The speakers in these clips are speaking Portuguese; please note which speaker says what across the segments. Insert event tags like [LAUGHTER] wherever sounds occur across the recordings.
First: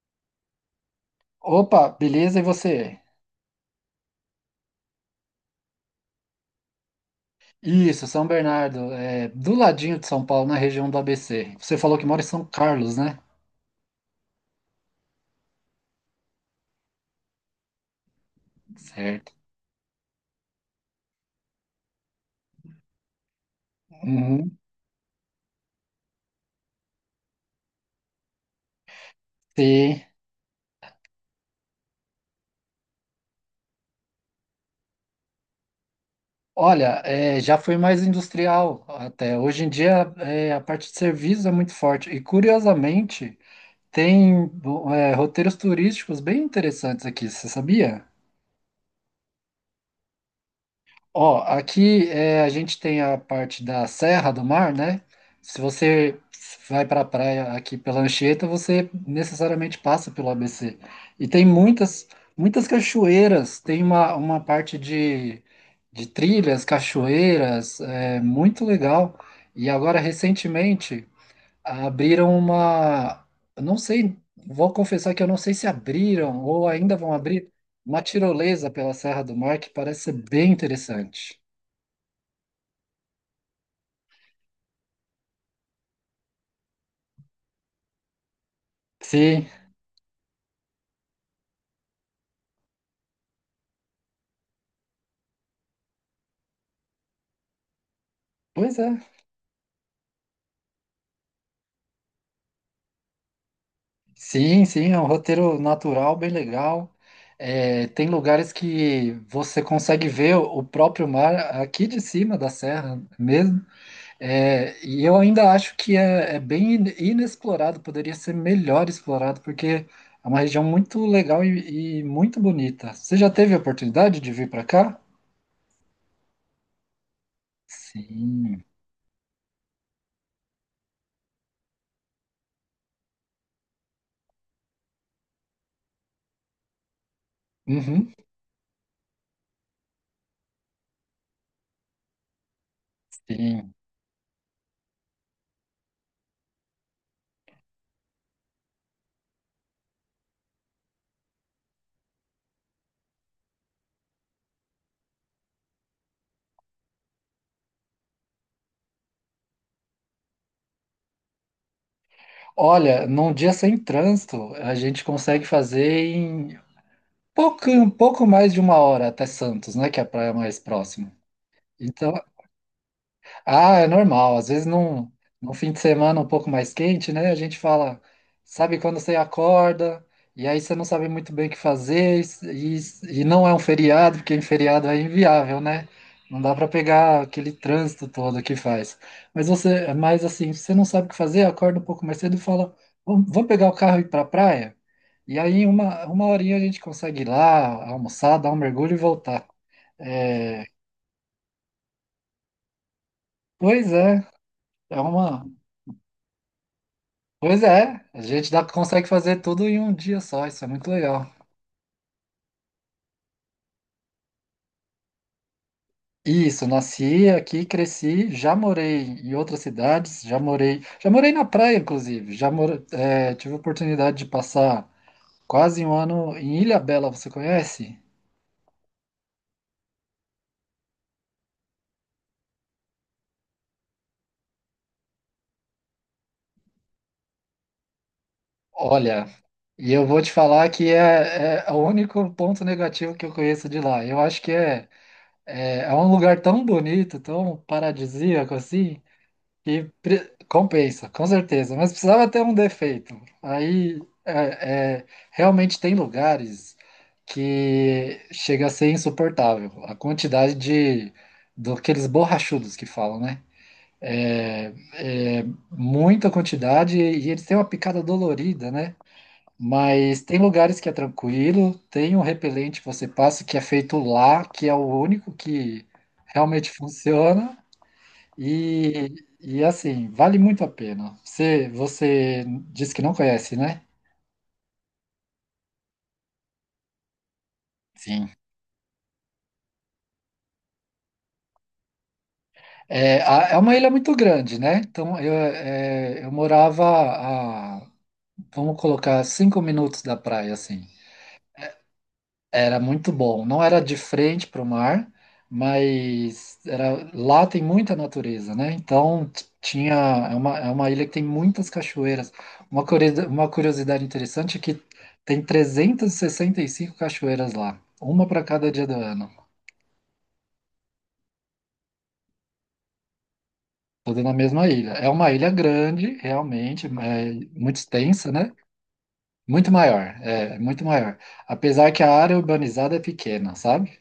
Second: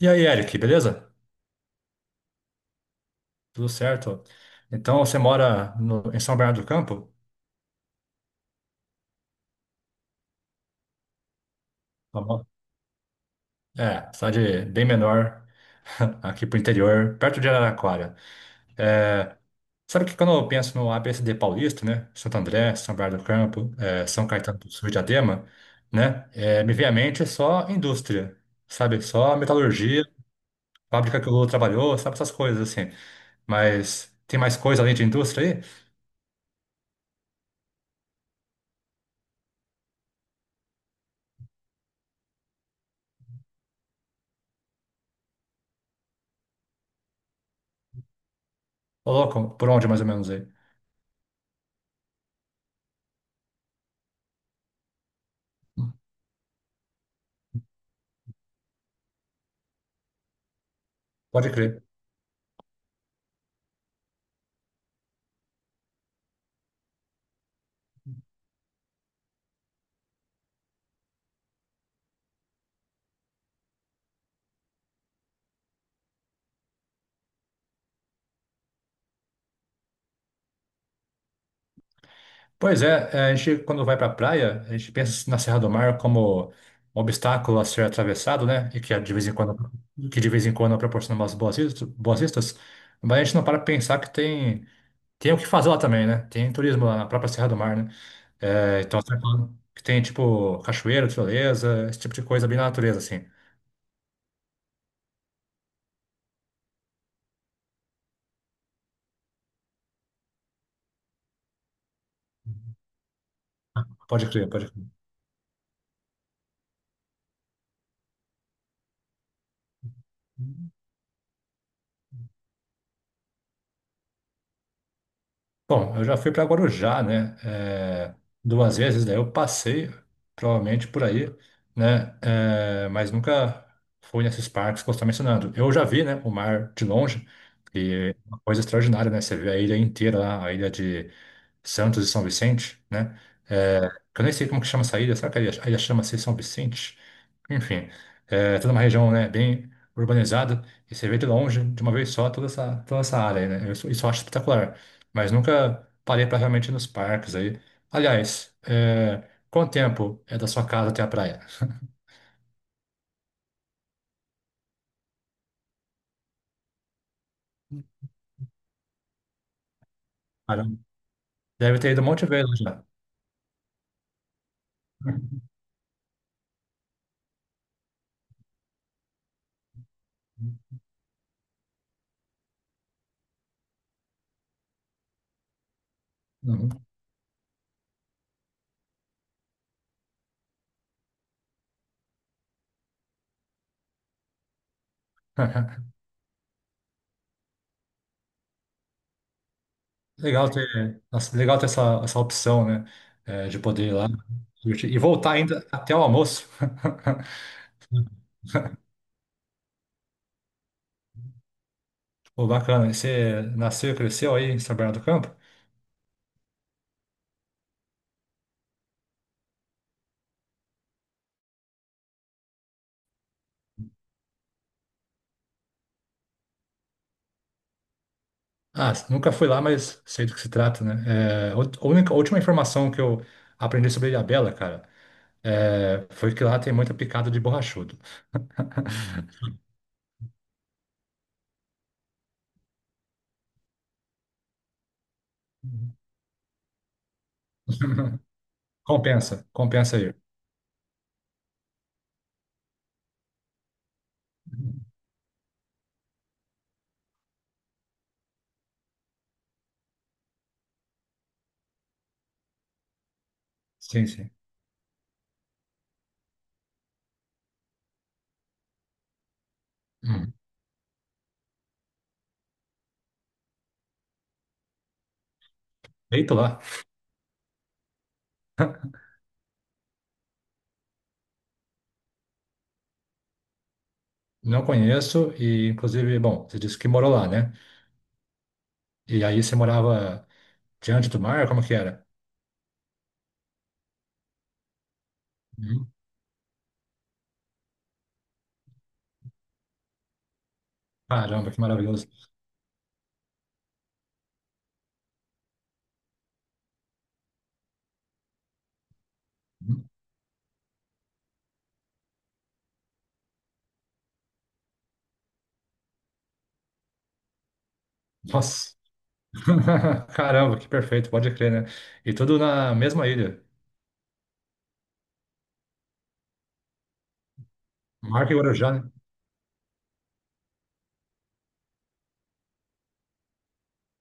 Speaker 1: E aí, Eric, beleza?
Speaker 2: Opa, beleza? E você?
Speaker 1: Tudo certo? Então, você mora em São Bernardo do Campo?
Speaker 2: Isso, São Bernardo, é do ladinho de São Paulo, na região do ABC. Você falou que mora
Speaker 1: Tá
Speaker 2: em São
Speaker 1: bom.
Speaker 2: Carlos, né?
Speaker 1: Cidade bem menor, [LAUGHS] aqui pro interior, perto de Araraquara.
Speaker 2: Certo.
Speaker 1: É, sabe que quando eu penso no ABCD paulista, né? Santo André, São Bernardo do Campo, São
Speaker 2: Uhum.
Speaker 1: Caetano do Sul e Diadema, né? Me vem à mente só indústria, sabe? Só
Speaker 2: Sim.
Speaker 1: metalurgia, fábrica que o Lula trabalhou, sabe? Essas coisas assim. Mas tem mais coisa além de indústria aí?
Speaker 2: Olha, já foi mais industrial até. Hoje em dia, a parte de serviços é muito forte. E curiosamente, tem, roteiros turísticos bem interessantes aqui, você sabia?
Speaker 1: Ô, louco, por onde mais ou menos aí?
Speaker 2: Ó, aqui a gente tem a parte da Serra do Mar, né? Se você vai para a praia aqui pela Anchieta, você necessariamente passa pelo ABC. E tem
Speaker 1: Pode crer.
Speaker 2: muitas, muitas cachoeiras, tem uma parte de trilhas, cachoeiras, é muito legal. E agora, recentemente, abriram uma. Eu não sei, vou confessar que eu não sei se abriram ou ainda vão abrir uma tirolesa pela Serra do Mar, que parece ser bem interessante.
Speaker 1: Pois é, a gente quando vai para a praia, a gente pensa assim na Serra do Mar como um obstáculo a ser atravessado, né? E que é de vez em
Speaker 2: Sim,
Speaker 1: quando, que de vez em quando proporciona umas boas vistas, mas a gente não para pra pensar que tem o que fazer lá também, né? Tem turismo lá na própria Serra do Mar, né?
Speaker 2: pois
Speaker 1: É, então você
Speaker 2: é.
Speaker 1: tá falando que tem tipo cachoeira, tirolesa, esse tipo de coisa bem na natureza, assim.
Speaker 2: Sim, sim, é um roteiro natural, bem legal. Tem lugares que você consegue ver o próprio mar aqui de cima da serra mesmo.
Speaker 1: Pode crer, pode
Speaker 2: E eu ainda acho que é bem inexplorado, poderia ser melhor explorado, porque é uma região
Speaker 1: crer.
Speaker 2: muito legal e muito bonita. Você já teve a oportunidade de vir para cá?
Speaker 1: Bom, eu já fui para Guarujá, né?
Speaker 2: Sim,
Speaker 1: Duas vezes, daí eu passei provavelmente por aí, né? Mas nunca fui nesses parques que você está mencionando. Eu já vi, né, o mar de longe
Speaker 2: uhum,
Speaker 1: e é uma coisa extraordinária, né? Você vê a ilha inteira lá, a ilha de Santos e São Vicente, né?
Speaker 2: sim.
Speaker 1: é, que eu nem sei como que chama essa ilha. Será que a ilha chama-se São Vicente? Enfim, é toda uma região, né, bem urbanizada e você vê de longe, de uma vez só, toda essa área aí, né? Eu Isso, isso eu acho espetacular. Mas nunca parei para realmente ir nos parques aí. Aliás, é, quanto tempo é da sua casa até a praia?
Speaker 2: Olha, num dia sem trânsito, a gente consegue fazer em pouco, um pouco mais de uma hora até Santos, né? Que é a praia mais
Speaker 1: Caramba,
Speaker 2: próxima.
Speaker 1: deve ter ido um
Speaker 2: Então,
Speaker 1: monte de vezes já.
Speaker 2: ah, é normal. Às vezes num fim de semana um pouco mais quente, né? A gente fala, sabe quando você acorda, e aí você não sabe muito bem o que fazer, e não é um feriado, porque em feriado é inviável, né? Não dá para
Speaker 1: Uhum.
Speaker 2: pegar aquele trânsito todo que faz. Mas você, mas assim, você não sabe o que fazer, acorda um pouco mais cedo e fala, vamos, vamos pegar o carro e ir para a praia? E aí
Speaker 1: [LAUGHS]
Speaker 2: uma horinha a gente consegue ir lá, almoçar, dar um mergulho e voltar.
Speaker 1: Legal
Speaker 2: É,
Speaker 1: ter, nossa, legal ter essa opção, né? É, de poder
Speaker 2: pois
Speaker 1: ir lá
Speaker 2: é,
Speaker 1: curtir e
Speaker 2: é
Speaker 1: voltar
Speaker 2: uma.
Speaker 1: ainda até o almoço. [LAUGHS]
Speaker 2: Pois é, a gente dá, consegue fazer tudo em um dia só, isso é muito legal.
Speaker 1: Pô, bacana. E você nasceu e cresceu aí em São Bernardo do Campo?
Speaker 2: Isso, nasci aqui, cresci, já morei em outras cidades, já morei na praia, inclusive, já moro, tive a oportunidade de passar quase um ano em Ilha Bela. Você conhece?
Speaker 1: Ah, nunca fui lá, mas sei do que se trata, né? É, a a última informação que eu aprendi sobre Ilhabela, cara, foi que lá tem muita picada de borrachudo.
Speaker 2: Olha, e eu vou te falar que é o único ponto negativo que eu conheço de lá. Eu acho que é, é,
Speaker 1: Uhum.
Speaker 2: é um lugar tão bonito, tão
Speaker 1: [LAUGHS]
Speaker 2: paradisíaco assim.
Speaker 1: Compensa,
Speaker 2: E
Speaker 1: compensa aí.
Speaker 2: compensa, com certeza. Mas precisava ter um defeito. Aí, realmente tem lugares que chega a ser insuportável. A quantidade de daqueles borrachudos que falam, né?
Speaker 1: Sim, sim.
Speaker 2: É, é muita quantidade e eles têm uma picada dolorida, né? Mas
Speaker 1: Hum.
Speaker 2: tem lugares que é tranquilo, tem um repelente que você passa que é feito lá, que é o único que
Speaker 1: Deito lá.
Speaker 2: realmente funciona.
Speaker 1: [LAUGHS]
Speaker 2: E, e assim, vale muito a pena. Você disse que não conhece, né?
Speaker 1: Não conheço e, inclusive, bom, você disse que morou lá, né?
Speaker 2: Sim.
Speaker 1: E aí você morava diante do mar? Como que era?
Speaker 2: É, é uma ilha muito grande, né? Então eu,
Speaker 1: Uhum.
Speaker 2: é, eu morava a, vamos colocar, 5 minutos da praia, assim.
Speaker 1: Caramba, que maravilhoso.
Speaker 2: Era muito bom. Não era de frente para o mar, mas era, lá tem muita natureza, né? Então
Speaker 1: Uhum.
Speaker 2: tinha é uma ilha que tem muitas cachoeiras. Uma curiosidade interessante é que tem 65 cachoeiras lá, uma para cada
Speaker 1: Nossa.
Speaker 2: dia do ano,
Speaker 1: [LAUGHS] Caramba, que perfeito, pode crer, né? E tudo na mesma ilha.
Speaker 2: toda na mesma ilha. É uma ilha grande, realmente, é muito extensa,
Speaker 1: Marca e
Speaker 2: né?
Speaker 1: Guarujá, né?
Speaker 2: Muito maior, é muito maior. Apesar que a área urbanizada é pequena, sabe?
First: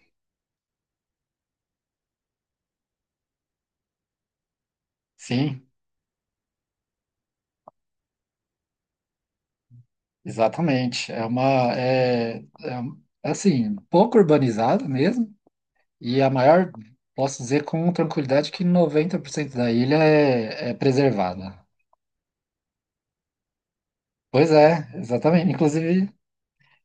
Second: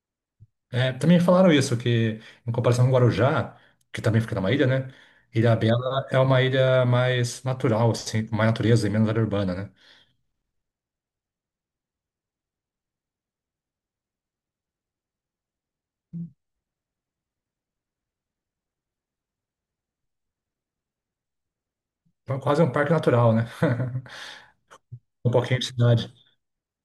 Speaker 1: É, também falaram isso, que em comparação com Guarujá, que também fica numa ilha, né? Ilha
Speaker 2: Sim,
Speaker 1: Bela é uma ilha mais natural, assim, com mais natureza e menos área urbana, né?
Speaker 2: exatamente. É uma é, é, um- é assim, pouco urbanizado mesmo, e a maior, posso dizer com tranquilidade que 90% da ilha é preservada.
Speaker 1: Então, quase um parque natural, né? [LAUGHS]
Speaker 2: Pois é,
Speaker 1: Um
Speaker 2: exatamente.
Speaker 1: pouquinho de
Speaker 2: Inclusive,
Speaker 1: cidade.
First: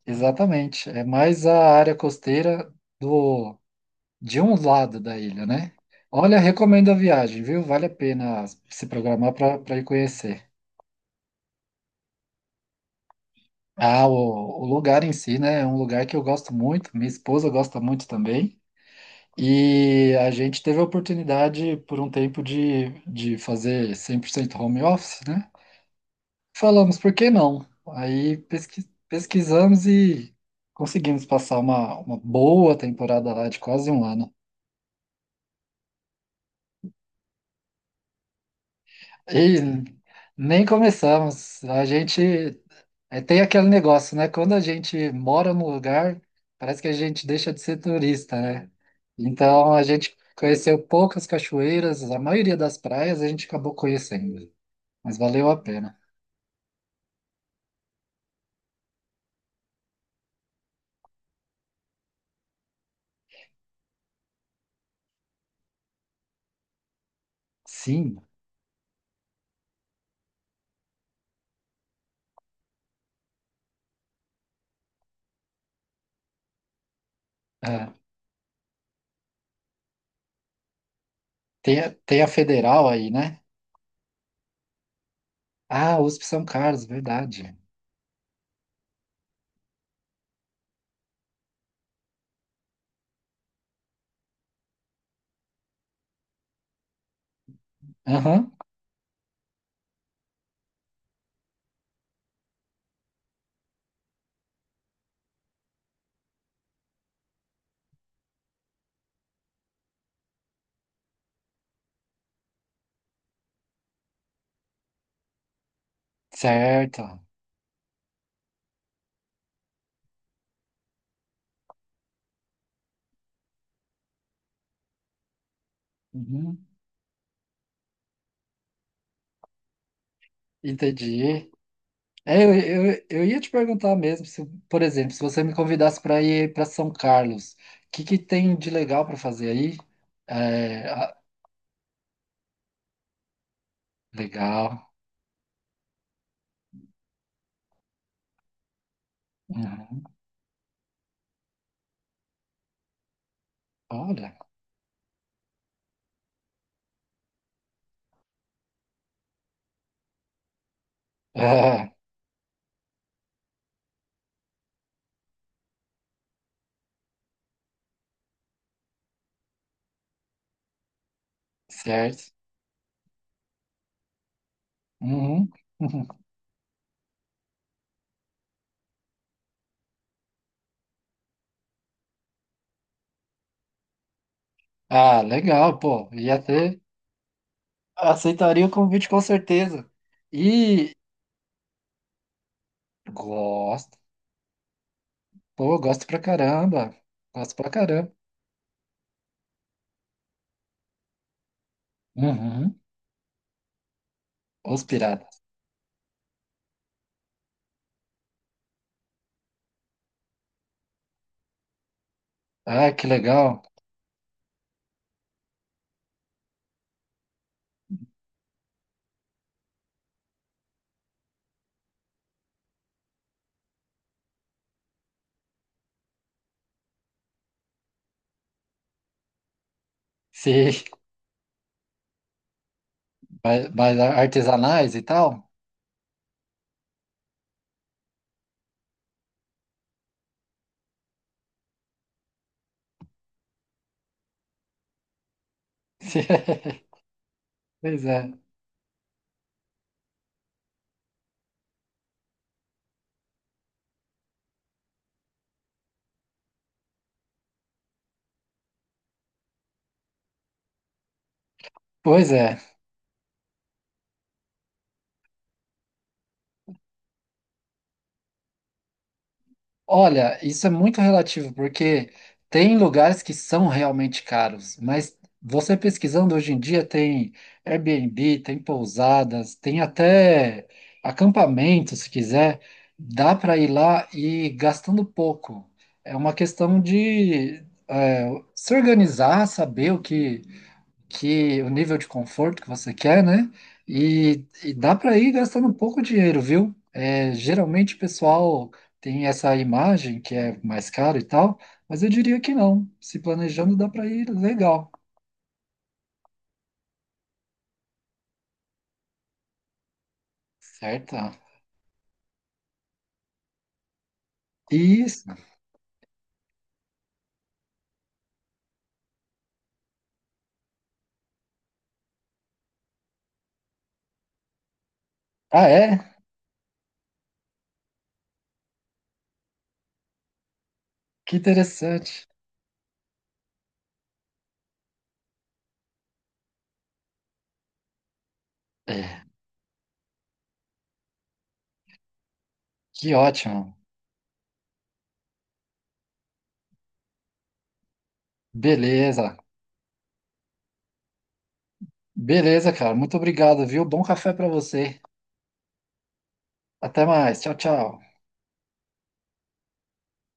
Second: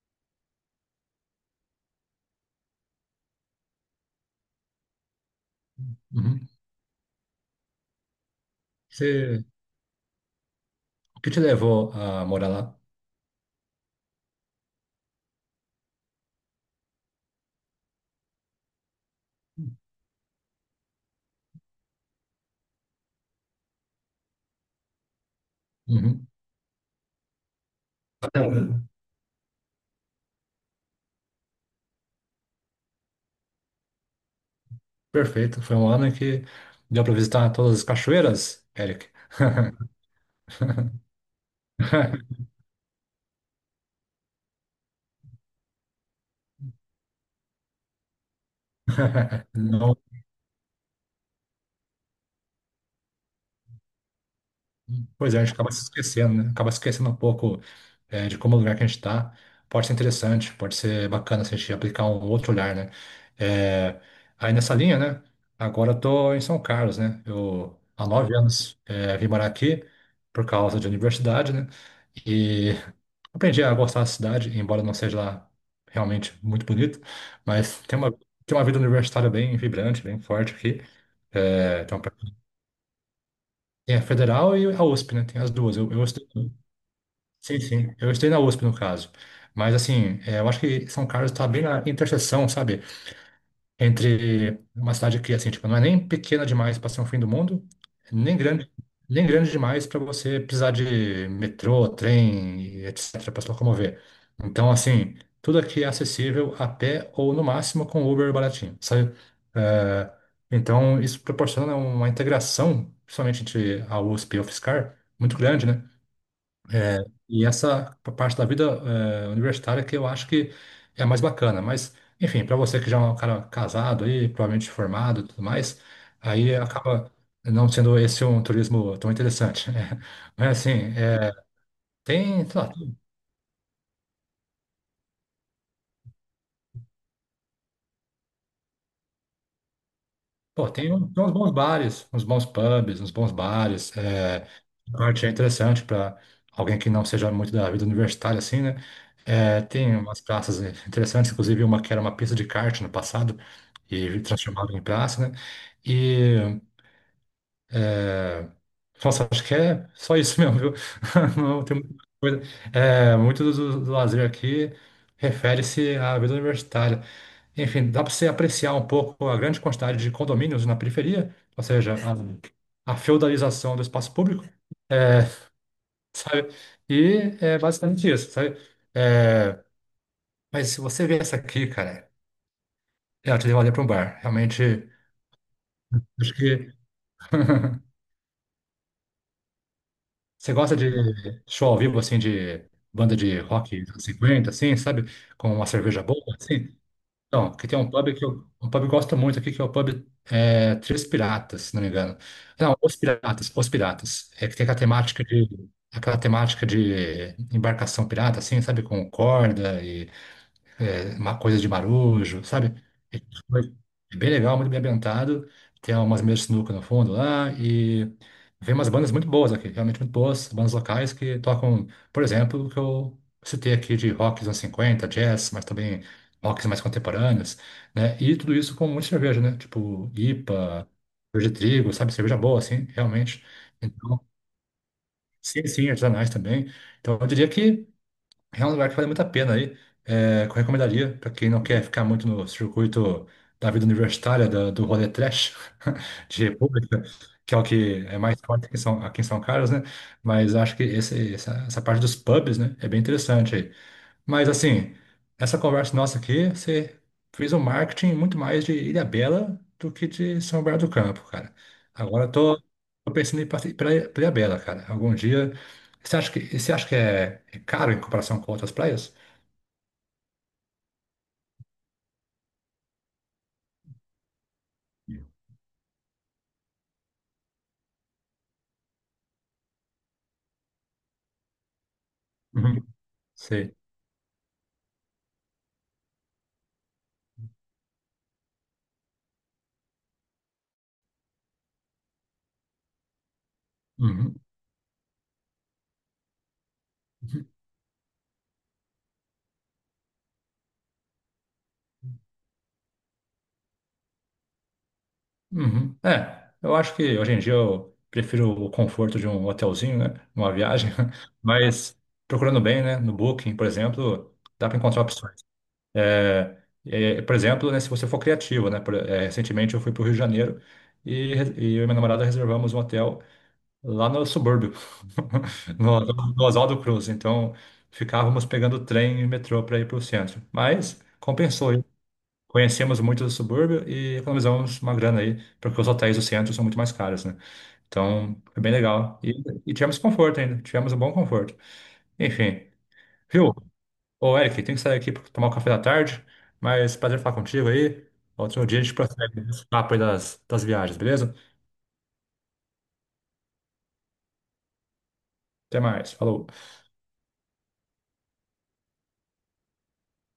Speaker 2: exatamente. É mais a área costeira do de um lado da ilha, né? Olha,
Speaker 1: Uhum.
Speaker 2: recomendo a viagem, viu? Vale a pena se programar
Speaker 1: Você,
Speaker 2: para ir conhecer.
Speaker 1: o que te levou a morar lá?
Speaker 2: Ah, o lugar em si, né? É um lugar que eu gosto muito, minha esposa gosta muito também. E a gente teve a oportunidade por um tempo de fazer 100% home office, né?
Speaker 1: Uhum.
Speaker 2: Falamos, por que não? Aí
Speaker 1: Então,
Speaker 2: pesquisamos e conseguimos passar uma boa temporada lá de quase um ano.
Speaker 1: perfeito. Foi um ano em que deu para visitar todas as cachoeiras, Eric.
Speaker 2: E nem
Speaker 1: [LAUGHS]
Speaker 2: começamos. A gente tem aquele negócio, né? Quando a gente mora num lugar, parece que a gente deixa de ser turista, né? Então a
Speaker 1: Não.
Speaker 2: gente conheceu poucas cachoeiras, a maioria das praias a gente acabou conhecendo. Mas
Speaker 1: Pois é, a
Speaker 2: valeu
Speaker 1: gente
Speaker 2: a
Speaker 1: acaba se
Speaker 2: pena.
Speaker 1: esquecendo, né? Acaba se esquecendo um pouco, é, de como o lugar que a gente está. Pode ser interessante, pode ser bacana se a gente aplicar um outro olhar, né? É, aí nessa linha, né? Agora eu tô em São Carlos, né? Eu há
Speaker 2: Sim,
Speaker 1: nove anos vim morar aqui por causa de universidade, né? E [LAUGHS] aprendi a gostar da cidade, embora não seja lá realmente muito bonito, mas
Speaker 2: é,
Speaker 1: tem uma vida universitária bem vibrante, bem forte aqui.
Speaker 2: tem,
Speaker 1: É,
Speaker 2: a-
Speaker 1: então,
Speaker 2: tem a federal aí, né?
Speaker 1: tem a federal e a USP, né? Tem as duas. Eu,
Speaker 2: Ah,
Speaker 1: eu
Speaker 2: USP São
Speaker 1: estudei
Speaker 2: Carlos, verdade.
Speaker 1: sim, sim. Eu estudei na USP, no caso. Mas, assim, é, eu acho que São Carlos está bem na interseção, sabe? Entre uma cidade que, assim, tipo, não é nem pequena demais para ser um fim do mundo, nem
Speaker 2: Aham,
Speaker 1: grande, nem grande demais para você precisar de metrô, trem, etc., para se locomover. Então, assim, tudo aqui é acessível a pé ou, no máximo, com Uber baratinho, sabe? É, então, isso proporciona uma integração, principalmente entre a USP e a UFSCar, muito grande, né? É,
Speaker 2: certo.
Speaker 1: e essa parte da vida universitária que eu acho que é a mais bacana. Mas, enfim, para você que já é um cara casado aí, provavelmente formado e tudo mais, aí
Speaker 2: Uhum,
Speaker 1: acaba não sendo esse um turismo tão interessante, né? [LAUGHS] Mas, assim, é,
Speaker 2: entendi. É,
Speaker 1: tem,
Speaker 2: eu,
Speaker 1: sei lá,
Speaker 2: eu ia te perguntar mesmo, se, por exemplo, se você me convidasse para ir para São Carlos, o que que tem de legal para fazer aí?
Speaker 1: pô,
Speaker 2: É, ah,
Speaker 1: tem uns bons bares, uns bons pubs, uns bons bares. É,
Speaker 2: legal.
Speaker 1: a parte é interessante para alguém que não seja muito da vida universitária, assim, né? É, tem
Speaker 2: Uhum,
Speaker 1: umas praças né, interessantes, inclusive uma que era uma pista de kart no passado e
Speaker 2: Olha.
Speaker 1: transformaram em praça, né? E, é, nossa, acho que é só isso mesmo, viu? [LAUGHS]
Speaker 2: [LAUGHS]
Speaker 1: Não tem
Speaker 2: É,
Speaker 1: muita coisa. É, muito do lazer aqui refere-se à vida universitária. Enfim, dá para você apreciar um pouco a grande quantidade de condomínios na periferia, ou seja,
Speaker 2: certo.
Speaker 1: a feudalização do espaço público, é,
Speaker 2: Uhum, uhum.
Speaker 1: sabe? E é basicamente isso, sabe? É, mas se você vê essa aqui, cara. É, eu te levaria para um bar. Realmente,
Speaker 2: Ah, legal, pô.
Speaker 1: acho
Speaker 2: Ia
Speaker 1: que
Speaker 2: ter. Aceitaria o convite com certeza.
Speaker 1: você gosta de
Speaker 2: E,
Speaker 1: show ao vivo, assim, de banda de rock dos
Speaker 2: gosto.
Speaker 1: anos 50, assim, sabe? Com uma
Speaker 2: Pô, eu
Speaker 1: cerveja
Speaker 2: gosto pra
Speaker 1: boa, assim.
Speaker 2: caramba.
Speaker 1: Então,
Speaker 2: Gosto
Speaker 1: que
Speaker 2: pra
Speaker 1: tem
Speaker 2: caramba.
Speaker 1: um pub que eu gosto muito aqui, que é o pub é, Três Piratas, se não me engano. Não,
Speaker 2: Uhum.
Speaker 1: Os Piratas, Os Piratas. É que tem
Speaker 2: Os piratas.
Speaker 1: aquela temática de embarcação pirata, assim, sabe? Com corda e é, uma coisa de marujo, sabe?
Speaker 2: Ah, que
Speaker 1: É
Speaker 2: legal.
Speaker 1: É bem legal, muito bem ambientado. Tem umas mesas de sinuca no fundo lá e vem umas bandas muito boas aqui, realmente muito boas, bandas locais que tocam, por exemplo, o que eu citei aqui de rock dos anos 50, jazz, mas também rocks mais contemporâneos, né? E tudo isso com muita cerveja, né? Tipo
Speaker 2: Sim.
Speaker 1: IPA, cerveja de trigo, sabe? Cerveja boa, assim, realmente.
Speaker 2: Mas
Speaker 1: Então,
Speaker 2: artesanais e tal?
Speaker 1: sim, sim, artesanais também. Então, eu diria que é um lugar que vale muito a pena aí. É, que eu recomendaria para quem não quer ficar muito no circuito da vida universitária, do rolê trash
Speaker 2: [LAUGHS]
Speaker 1: [LAUGHS] de
Speaker 2: Sim.
Speaker 1: República, que é o
Speaker 2: Pois
Speaker 1: que é
Speaker 2: é.
Speaker 1: mais forte aqui em aqui em São Carlos, né? Mas acho que essa parte dos pubs, né, é bem interessante, mas assim, essa conversa nossa aqui, você fez um marketing muito mais de Ilhabela do que de São Bernardo do Campo, cara. Agora
Speaker 2: Pois
Speaker 1: eu tô,
Speaker 2: é.
Speaker 1: Tô pensando em ir para Ilhabela, cara. Algum dia. Você acha que é, é caro em comparação com outras praias?
Speaker 2: Olha, isso é muito relativo, porque tem lugares que são realmente caros, mas você pesquisando hoje em dia tem Airbnb, tem pousadas, tem até acampamento, se quiser,
Speaker 1: Uhum.
Speaker 2: dá para ir
Speaker 1: Sei.
Speaker 2: lá e gastando pouco. É uma questão de se organizar, saber o que que o nível de conforto que você quer, né?
Speaker 1: Uhum.
Speaker 2: E dá para ir gastando um pouco de dinheiro, viu? É, geralmente o pessoal tem essa imagem que é mais caro e tal, mas eu diria que não. Se planejando, dá para ir legal,
Speaker 1: Uhum. É, eu acho que hoje em dia eu prefiro o conforto de um hotelzinho, né? Uma viagem,
Speaker 2: certo?
Speaker 1: [LAUGHS] mas procurando bem, né? No Booking, por exemplo, dá para encontrar
Speaker 2: Isso.
Speaker 1: opções. É, é, por exemplo, né, se você for criativo, né? É, recentemente eu fui para o Rio de Janeiro e eu e minha namorada reservamos um hotel lá no subúrbio,
Speaker 2: Ah,
Speaker 1: [LAUGHS] no,
Speaker 2: é?
Speaker 1: no Oswaldo Cruz. Então, ficávamos pegando trem e metrô para ir para o centro. Mas
Speaker 2: Que
Speaker 1: compensou. Hein?
Speaker 2: interessante.
Speaker 1: Conhecemos muito do subúrbio e economizamos uma grana aí, porque os hotéis do centro são muito mais caros, né? Então, foi bem legal.
Speaker 2: É,
Speaker 1: E tivemos conforto ainda, tivemos um bom conforto. Enfim,
Speaker 2: que
Speaker 1: viu?
Speaker 2: ótimo.
Speaker 1: Ô, Eric, tem que sair aqui para tomar o café da tarde, mas prazer falar contigo aí. Outro dia a gente
Speaker 2: Beleza.
Speaker 1: prossegue esse papo aí das viagens, beleza?
Speaker 2: Beleza, cara. Muito obrigado, viu? Bom café para você.
Speaker 1: Até mais, falou.
Speaker 2: Até mais. Tchau, tchau.